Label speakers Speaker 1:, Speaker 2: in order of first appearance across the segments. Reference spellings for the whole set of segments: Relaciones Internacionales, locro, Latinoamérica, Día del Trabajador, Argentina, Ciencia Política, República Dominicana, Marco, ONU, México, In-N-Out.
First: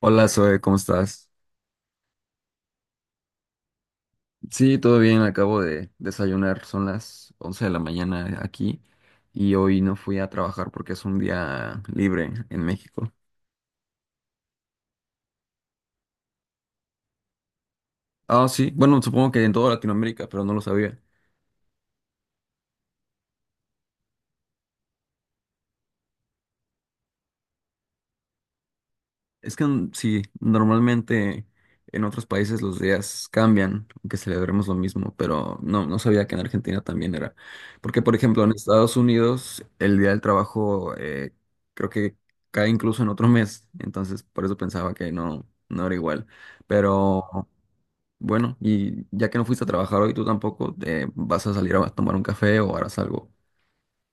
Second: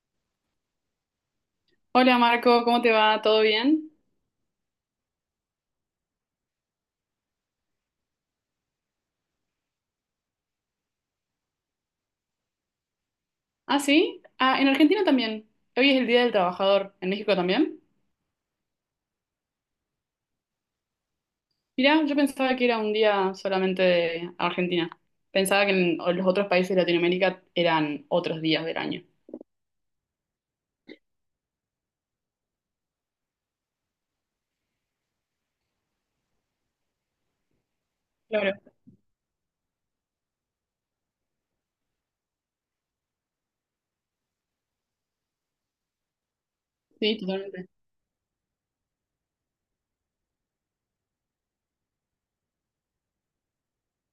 Speaker 1: Hola Zoe, ¿cómo estás?
Speaker 2: Hola Marco, ¿cómo te va? ¿Todo bien?
Speaker 1: Sí, todo bien, acabo de desayunar, son las 11 de la mañana aquí y hoy no fui a trabajar porque es un día libre en México.
Speaker 2: ¿Ah, sí? Ah, en Argentina también. Hoy es el Día del Trabajador. ¿En México también?
Speaker 1: Ah, sí, bueno, supongo que en toda Latinoamérica, pero no lo sabía.
Speaker 2: Mirá, yo pensaba que era un día solamente de Argentina. Pensaba que en los otros países de Latinoamérica eran otros días del año.
Speaker 1: Es que sí, normalmente en otros países los días cambian, aunque celebremos lo mismo, pero no, no sabía que en Argentina también era. Porque, por ejemplo, en
Speaker 2: Claro.
Speaker 1: Estados Unidos el Día del Trabajo, creo que cae incluso en otro mes, entonces por eso pensaba que no, no era igual.
Speaker 2: Sí,
Speaker 1: Pero
Speaker 2: totalmente.
Speaker 1: bueno, y ya que no fuiste a trabajar hoy, tú tampoco, vas a salir a tomar un café o harás algo.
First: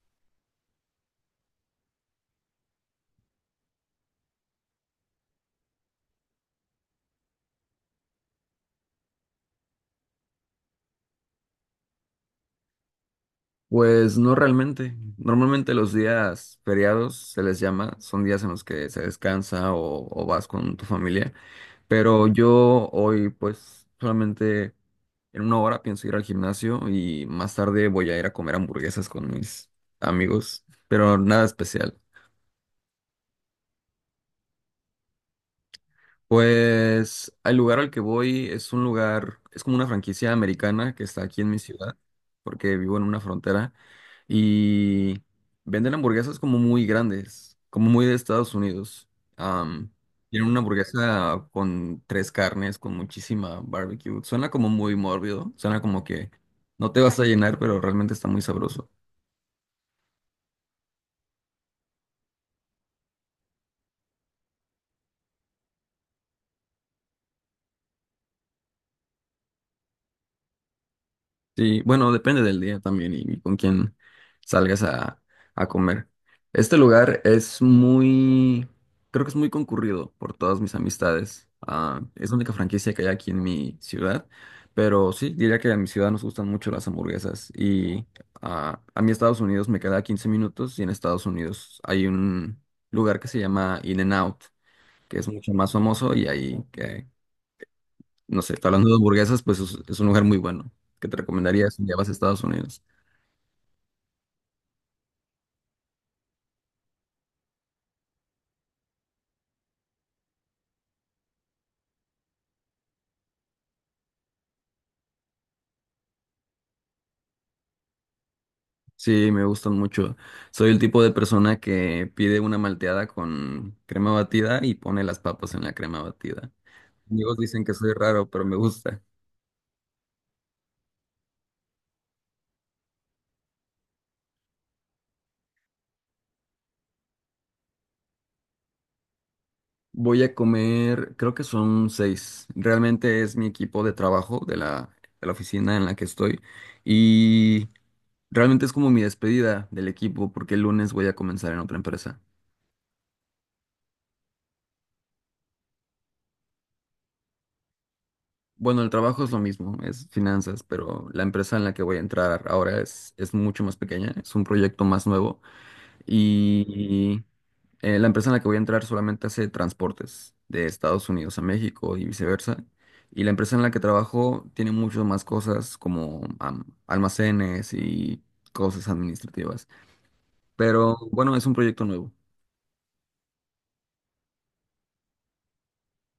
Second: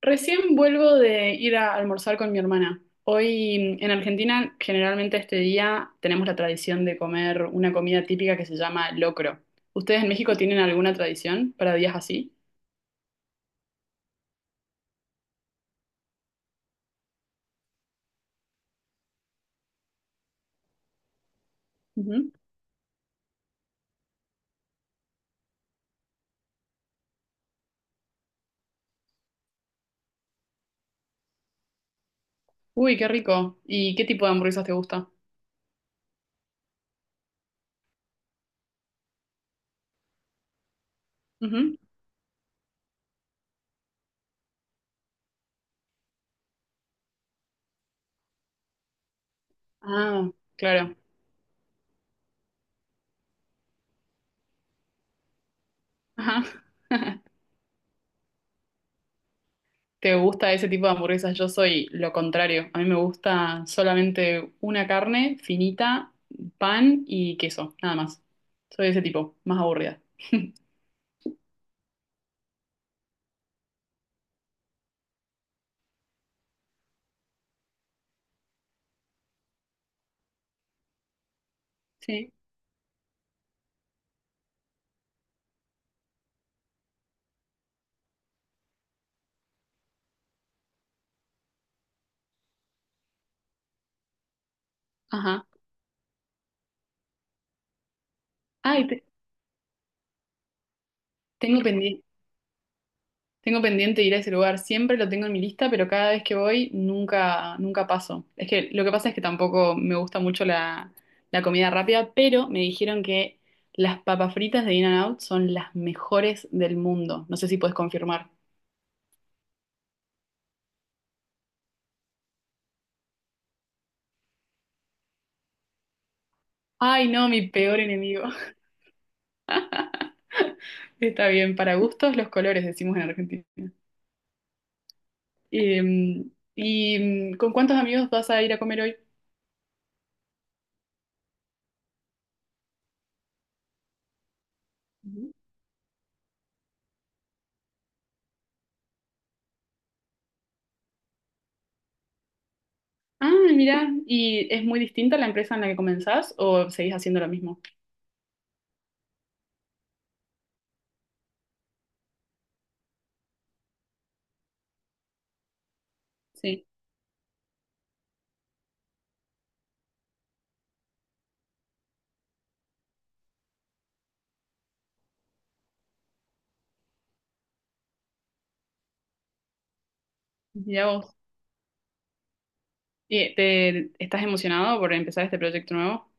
Speaker 2: Recién vuelvo de ir a almorzar con mi hermana. Hoy en Argentina, generalmente este día tenemos la tradición de comer una comida típica que se llama locro. ¿Ustedes en México tienen alguna tradición para días así?
Speaker 1: Pues no realmente. Normalmente los días feriados se les llama, son días en los que se descansa o vas con tu familia, pero yo hoy pues solamente en una hora pienso ir al gimnasio y más tarde voy a ir a comer hamburguesas con mis amigos, pero nada especial.
Speaker 2: Uy, qué rico. ¿Y qué tipo de hamburguesas te gusta?
Speaker 1: Pues el lugar al que voy es un lugar, es como una franquicia americana que está aquí en mi
Speaker 2: Ujú.
Speaker 1: ciudad, porque vivo en una frontera, y venden hamburguesas como muy grandes, como muy de Estados Unidos. Am,
Speaker 2: Ah,
Speaker 1: tienen una
Speaker 2: claro.
Speaker 1: hamburguesa con tres carnes, con muchísima barbecue. Suena como muy mórbido, suena como que
Speaker 2: Ajá.
Speaker 1: no te vas a llenar, pero realmente está muy sabroso.
Speaker 2: ¿Te gusta ese tipo de hamburguesas? Yo soy lo contrario. A mí me gusta solamente una carne finita, pan y queso, nada más. Soy ese tipo, más aburrida.
Speaker 1: Sí, bueno, depende del día también y con quién salgas a comer. Este lugar es muy, creo que es muy concurrido por todas mis amistades. Ah, es
Speaker 2: Sí.
Speaker 1: la única franquicia que hay aquí en mi ciudad, pero sí, diría que a mi ciudad nos gustan mucho las hamburguesas y ah, a mí Estados Unidos me queda 15 minutos y en Estados Unidos hay un lugar que se llama In-N-Out, que es
Speaker 2: Ajá.
Speaker 1: mucho más famoso y ahí no sé, está
Speaker 2: Ay,
Speaker 1: hablando de hamburguesas, pues es un lugar muy bueno que te
Speaker 2: tengo
Speaker 1: recomendaría si ya
Speaker 2: pendiente.
Speaker 1: vas a Estados Unidos.
Speaker 2: Tengo pendiente ir a ese lugar, siempre lo tengo en mi lista, pero cada vez que voy nunca, nunca paso. Es que lo que pasa es que tampoco me gusta mucho la comida rápida, pero me dijeron que las papas fritas de In-N-Out son las mejores del mundo. No sé si puedes confirmar.
Speaker 1: Sí, me gustan mucho. Soy el tipo de persona que pide una malteada con crema batida y pone las papas en la crema batida.
Speaker 2: Ay, no,
Speaker 1: Amigos
Speaker 2: mi
Speaker 1: dicen que
Speaker 2: peor
Speaker 1: soy
Speaker 2: enemigo.
Speaker 1: raro, pero me gusta.
Speaker 2: Está bien, para gustos los colores, decimos en Argentina. Eh, ¿Y con cuántos amigos vas a ir a comer hoy?
Speaker 1: Voy a comer, creo que son seis. Realmente es mi equipo de trabajo de
Speaker 2: Ujú.
Speaker 1: la oficina en la que estoy. Y realmente es como mi despedida del equipo porque el lunes voy a comenzar en otra empresa.
Speaker 2: Ah, mirá, ¿y es muy distinta la empresa en la que comenzás o seguís haciendo lo mismo?
Speaker 1: Bueno, el trabajo es lo mismo, es finanzas, pero la empresa en la que voy a entrar ahora es mucho más pequeña, es un proyecto más nuevo
Speaker 2: Sí,
Speaker 1: y la empresa en la que voy a entrar solamente hace transportes de Estados Unidos a México y viceversa. Y la empresa en la que trabajo tiene muchas más cosas como am- almacenes y cosas administrativas.
Speaker 2: mirá
Speaker 1: Pero
Speaker 2: vos.
Speaker 1: bueno, es un proyecto nuevo.
Speaker 2: ¿Y te, estás emocionado por empezar este proyecto nuevo?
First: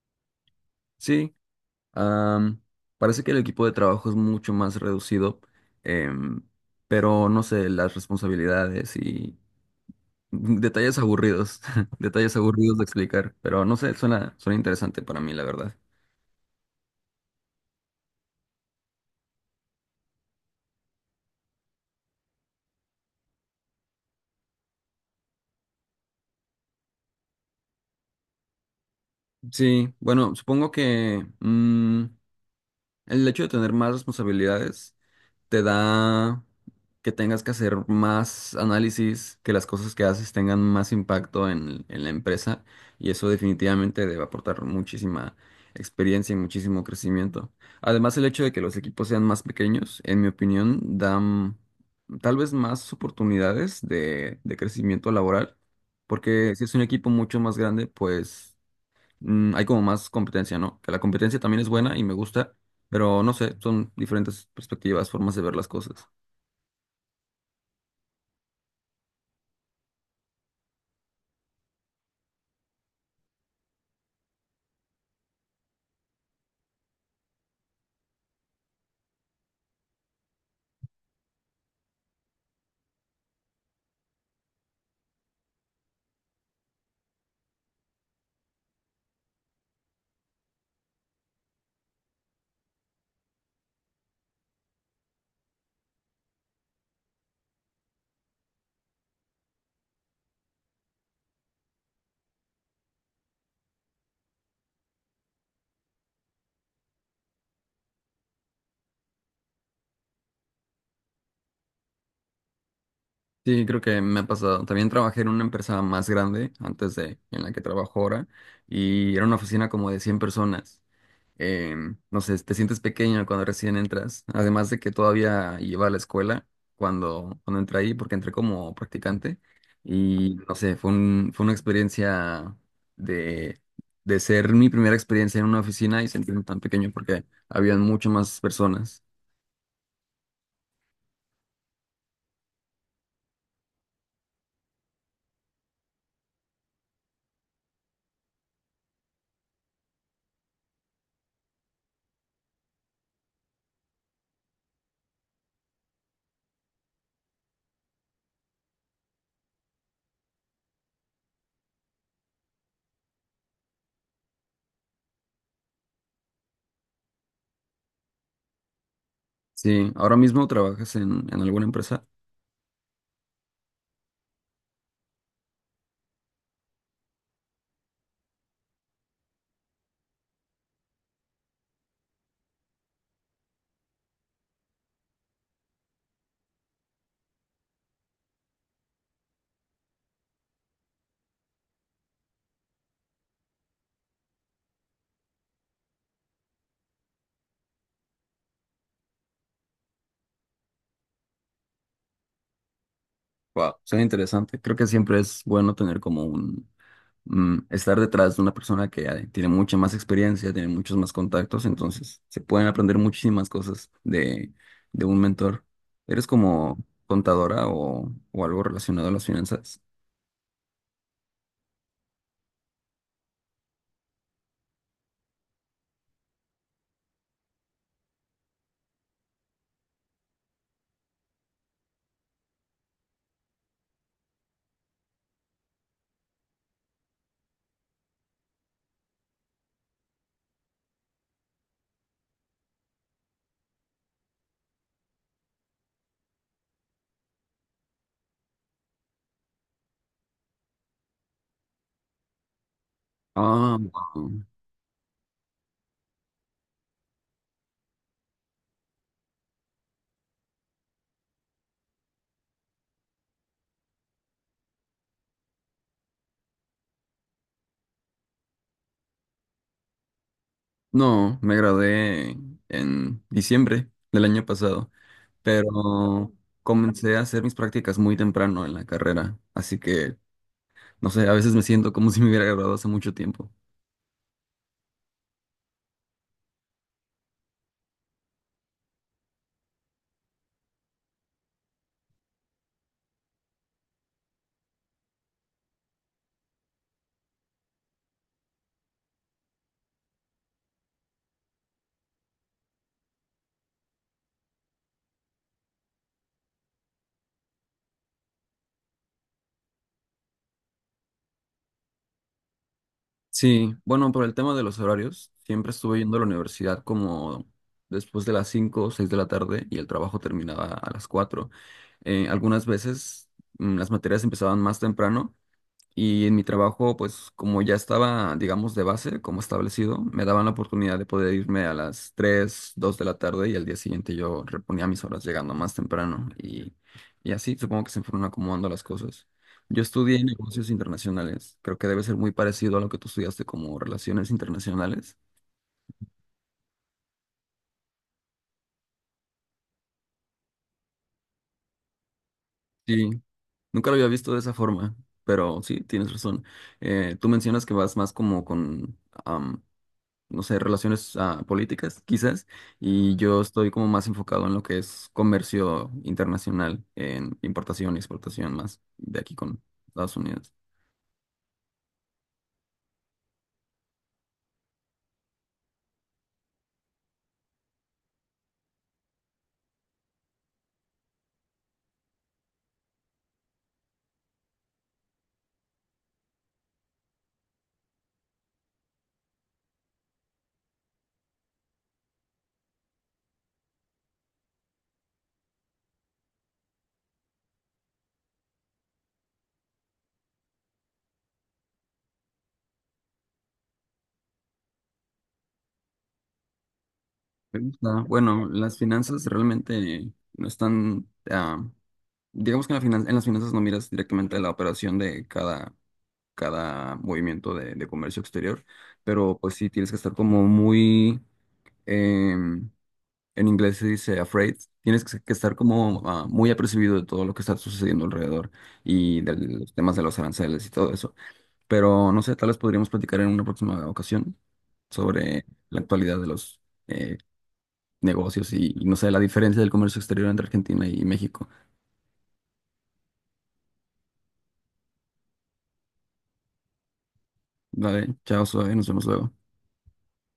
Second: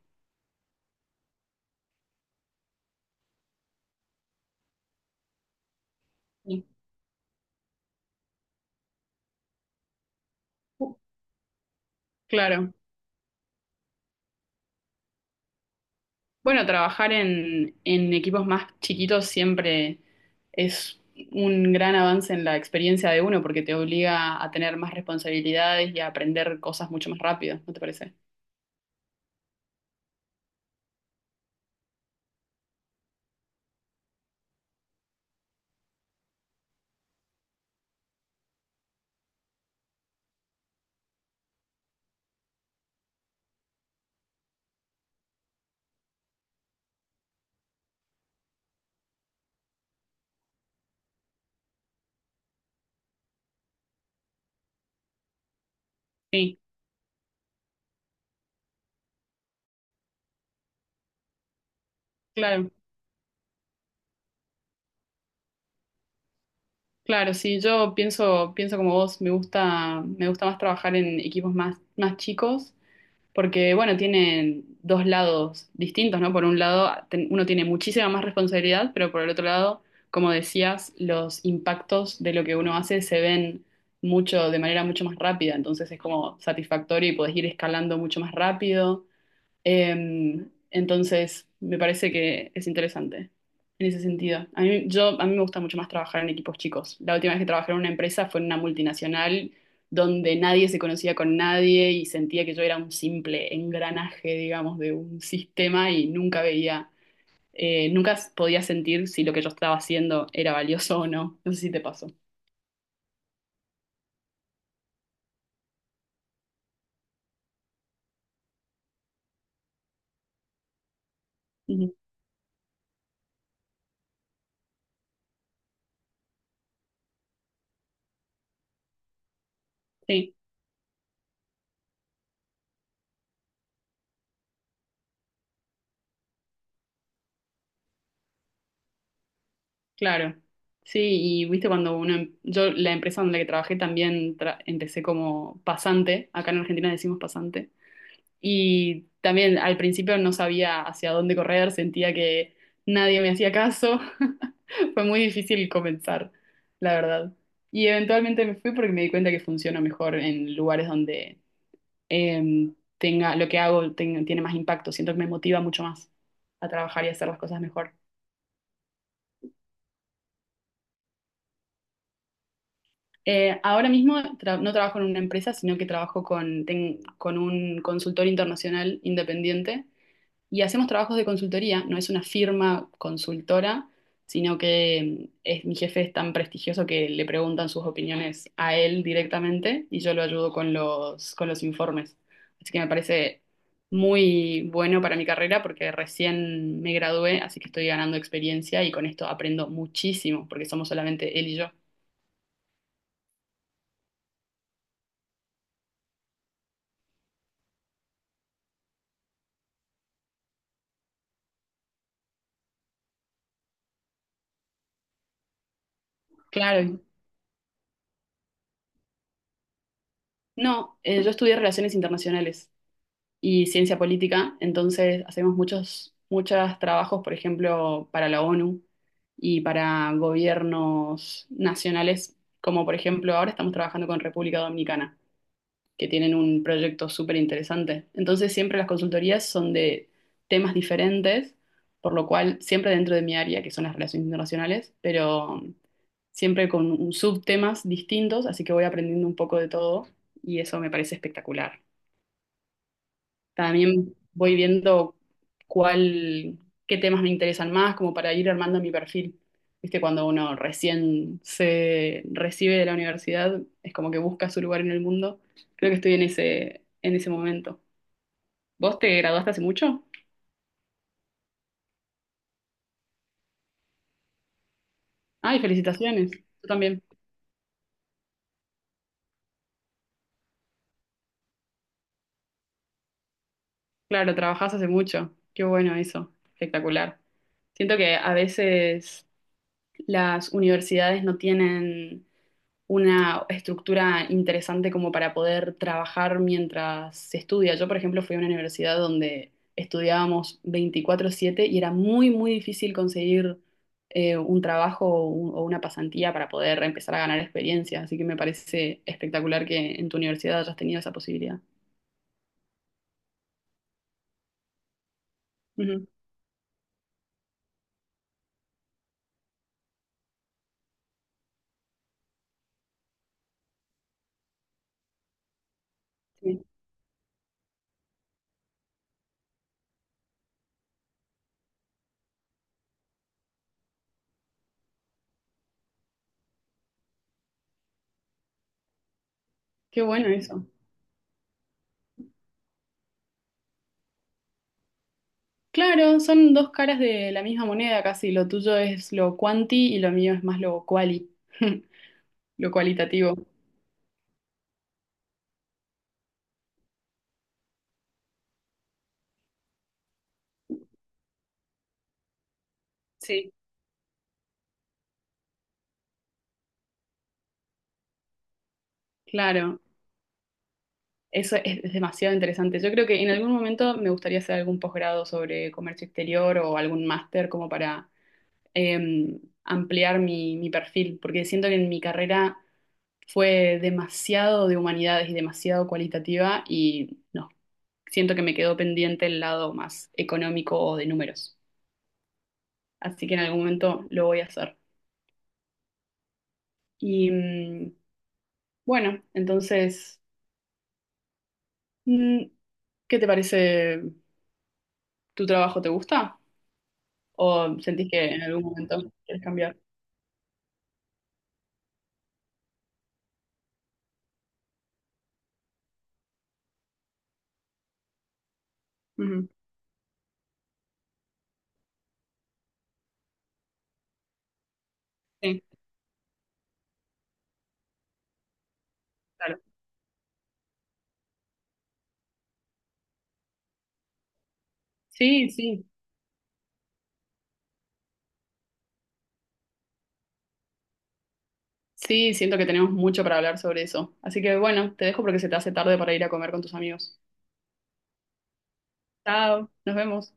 Speaker 1: Sí. Am, Parece que el equipo de trabajo es mucho más reducido, em,
Speaker 2: Sí.
Speaker 1: pero no sé, las responsabilidades y
Speaker 2: Uh,
Speaker 1: detalles aburridos, detalles
Speaker 2: claro.
Speaker 1: aburridos de explicar, pero no sé, suena, suena interesante para mí, la verdad.
Speaker 2: Bueno, trabajar en equipos más chiquitos siempre es un gran avance en la experiencia de uno porque te obliga a tener más responsabilidades y a aprender cosas mucho más rápido, ¿no te parece?
Speaker 1: Sí, bueno, supongo que el hecho de tener más responsabilidades te da que tengas que hacer más análisis, que las cosas que haces tengan más impacto en la empresa y eso definitivamente debe aportar muchísima experiencia y muchísimo crecimiento. Además, el hecho de que los equipos sean más pequeños, en mi opinión, dan tal vez más oportunidades de crecimiento laboral, porque
Speaker 2: Sí,
Speaker 1: si es un equipo mucho más grande, pues hay como más competencia, ¿no? Que la competencia también es buena y me gusta,
Speaker 2: claro,
Speaker 1: pero no sé, son diferentes perspectivas, formas de ver las cosas.
Speaker 2: claro, sí, yo pienso como vos, me gusta más trabajar en equipos más chicos porque bueno, tienen dos lados distintos, ¿no? Por un lado, uno tiene muchísima más responsabilidad, pero por el otro lado, como decías, los impactos de lo que uno hace se ven mucho, de manera mucho más rápida, entonces es como satisfactorio y podés ir escalando mucho más rápido eh, entonces, me parece que es interesante en ese sentido. A mí, yo, a mí me gusta mucho más trabajar en equipos chicos. La última vez que trabajé en una empresa fue en una multinacional donde nadie se conocía con nadie y sentía que yo era un simple engranaje, digamos, de un sistema y nunca veía, nunca podía sentir si lo que yo estaba haciendo era valioso o no. No sé si te pasó.
Speaker 1: Sí, creo que me ha pasado. También trabajé en una empresa más grande antes de en la que trabajo ahora y era una oficina como de 100 personas. eh,
Speaker 2: Ujú.
Speaker 1: no sé, te sientes pequeño cuando recién entras, además de que todavía iba a la escuela cuando, cuando entré ahí, porque entré como practicante
Speaker 2: Sí.
Speaker 1: y no sé, fue un, fue una experiencia de, de ser mi primera experiencia en una oficina y sentirme tan pequeño porque habían muchas más personas.
Speaker 2: Claro, sí, y viste cuando uno, yo la empresa donde que trabajé también empecé como pasante, acá en Argentina decimos pasante, y también al principio no sabía hacia dónde correr, sentía que nadie me hacía caso, fue muy difícil comenzar, la verdad. Y eventualmente me fui porque me di cuenta que funciona mejor en lugares donde tenga, lo que hago tiene más impacto, siento que me motiva mucho más a trabajar y hacer las cosas mejor.
Speaker 1: Sí, ahora mismo trabajas en alguna empresa.
Speaker 2: Ahora mismo no trabajo en una empresa, sino que trabajo con un consultor internacional independiente y hacemos trabajos de consultoría. No es una firma consultora, sino que es, mi jefe es tan prestigioso que le preguntan sus opiniones a él directamente y yo lo ayudo con con los informes. Así que me parece muy bueno para mi carrera porque recién me gradué, así que estoy ganando experiencia y con esto aprendo muchísimo porque somos solamente él y yo.
Speaker 1: Wow, suena interesante. Creo que siempre es bueno tener como un, estar detrás de una persona que tiene mucha más experiencia, tiene muchos más contactos, entonces se pueden aprender muchísimas cosas de un mentor. ¿Eres como
Speaker 2: Claro,
Speaker 1: contadora o algo relacionado a las finanzas?
Speaker 2: no, yo estudié Relaciones Internacionales y Ciencia Política, entonces hacemos muchos, muchos trabajos, por ejemplo, para la ONU y para gobiernos nacionales, como por ejemplo ahora estamos trabajando con República Dominicana, que tienen un proyecto súper interesante. Entonces siempre las consultorías son de temas diferentes, por lo cual siempre dentro de mi área, que son las relaciones internacionales, pero siempre con subtemas distintos, así que voy aprendiendo un poco de todo y eso me parece espectacular.
Speaker 1: Ah,
Speaker 2: También
Speaker 1: wow.
Speaker 2: voy viendo cuál, qué temas me interesan más, como para ir armando mi perfil. Viste, cuando uno recién se recibe de la universidad, es como que busca su lugar en el mundo. Creo que estoy en ese momento. ¿Vos te graduaste hace mucho?
Speaker 1: No, me gradué en diciembre del año pasado,
Speaker 2: Ay, felicitaciones.
Speaker 1: pero
Speaker 2: Tú también.
Speaker 1: comencé a hacer mis prácticas muy temprano en la carrera, así que, no sé, a veces me siento como si me hubiera graduado hace mucho tiempo.
Speaker 2: Claro, trabajás hace mucho. Qué bueno eso. Espectacular. Siento que a veces las universidades no tienen una estructura interesante como para poder trabajar mientras se estudia. Yo, por ejemplo, fui a una universidad donde estudiábamos 24/7 y era muy, muy difícil conseguir un trabajo o, o una pasantía para poder empezar a ganar experiencia. Así que me parece espectacular que en tu universidad hayas tenido esa posibilidad.
Speaker 1: Sí, bueno, por el tema de los horarios, siempre estuve
Speaker 2: Ujú,
Speaker 1: yendo a la universidad como después de las 5, o 6 de la tarde y el trabajo terminaba a las 4. Algunas veces las materias empezaban más temprano y en mi
Speaker 2: sí.
Speaker 1: trabajo, pues como ya estaba, digamos, de base, como establecido, me daban la oportunidad de poder irme a las 3 2 de la tarde y al día siguiente yo reponía mis horas llegando más temprano. Y así supongo que se fueron acomodando las cosas. Yo
Speaker 2: Qué
Speaker 1: estudié
Speaker 2: bueno eso.
Speaker 1: negocios internacionales. Creo que debe ser muy parecido a lo que tú estudiaste como relaciones internacionales.
Speaker 2: Claro, son dos caras de la misma moneda casi. Lo tuyo es lo cuanti y lo mío es más lo quali. Lo
Speaker 1: Sí,
Speaker 2: cualitativo.
Speaker 1: nunca lo había visto de esa forma, pero sí, tienes razón. Tú mencionas que vas más como con... no sé, relaciones ah, políticas, quizás, y yo
Speaker 2: Sí.
Speaker 1: estoy como más enfocado en lo que es comercio internacional, en importación y exportación más de aquí con
Speaker 2: Claro,
Speaker 1: Estados Unidos.
Speaker 2: eso es demasiado interesante. Yo creo que en algún momento me gustaría hacer algún posgrado sobre comercio exterior o algún máster como para ampliar mi perfil, porque siento que en mi carrera fue demasiado de humanidades y demasiado cualitativa y no, siento que me quedó pendiente el lado más económico o de números. Así que en algún momento lo voy a hacer. Y bueno, entonces, mm, ¿qué te parece? ¿Tu trabajo te gusta?
Speaker 1: Me
Speaker 2: ¿O
Speaker 1: gusta.
Speaker 2: sentís que en
Speaker 1: Bueno,
Speaker 2: algún
Speaker 1: las
Speaker 2: momento
Speaker 1: finanzas
Speaker 2: quieres cambiar?
Speaker 1: realmente no están, ah, digamos que en, la finan- en las finanzas no miras directamente la operación de cada, cada movimiento de comercio exterior, pero
Speaker 2: Ujú,
Speaker 1: pues sí tienes que estar como muy... em, en inglés se dice afraid. Tienes que estar
Speaker 2: sí,
Speaker 1: como ah, muy apercibido de todo lo que está sucediendo alrededor y de
Speaker 2: claro.
Speaker 1: los temas de los aranceles y todo eso. Pero no sé, tal vez podríamos platicar en una próxima ocasión sobre
Speaker 2: Sí,
Speaker 1: la
Speaker 2: sí.
Speaker 1: actualidad de los eh, negocios y no sé, la diferencia del comercio exterior entre Argentina y México.
Speaker 2: Sí, siento que tenemos mucho para hablar sobre eso. Así que bueno, te dejo porque se te hace tarde para ir a comer con tus amigos.
Speaker 1: Vale, chao, suave, nos vemos luego.
Speaker 2: Chao, nos vemos.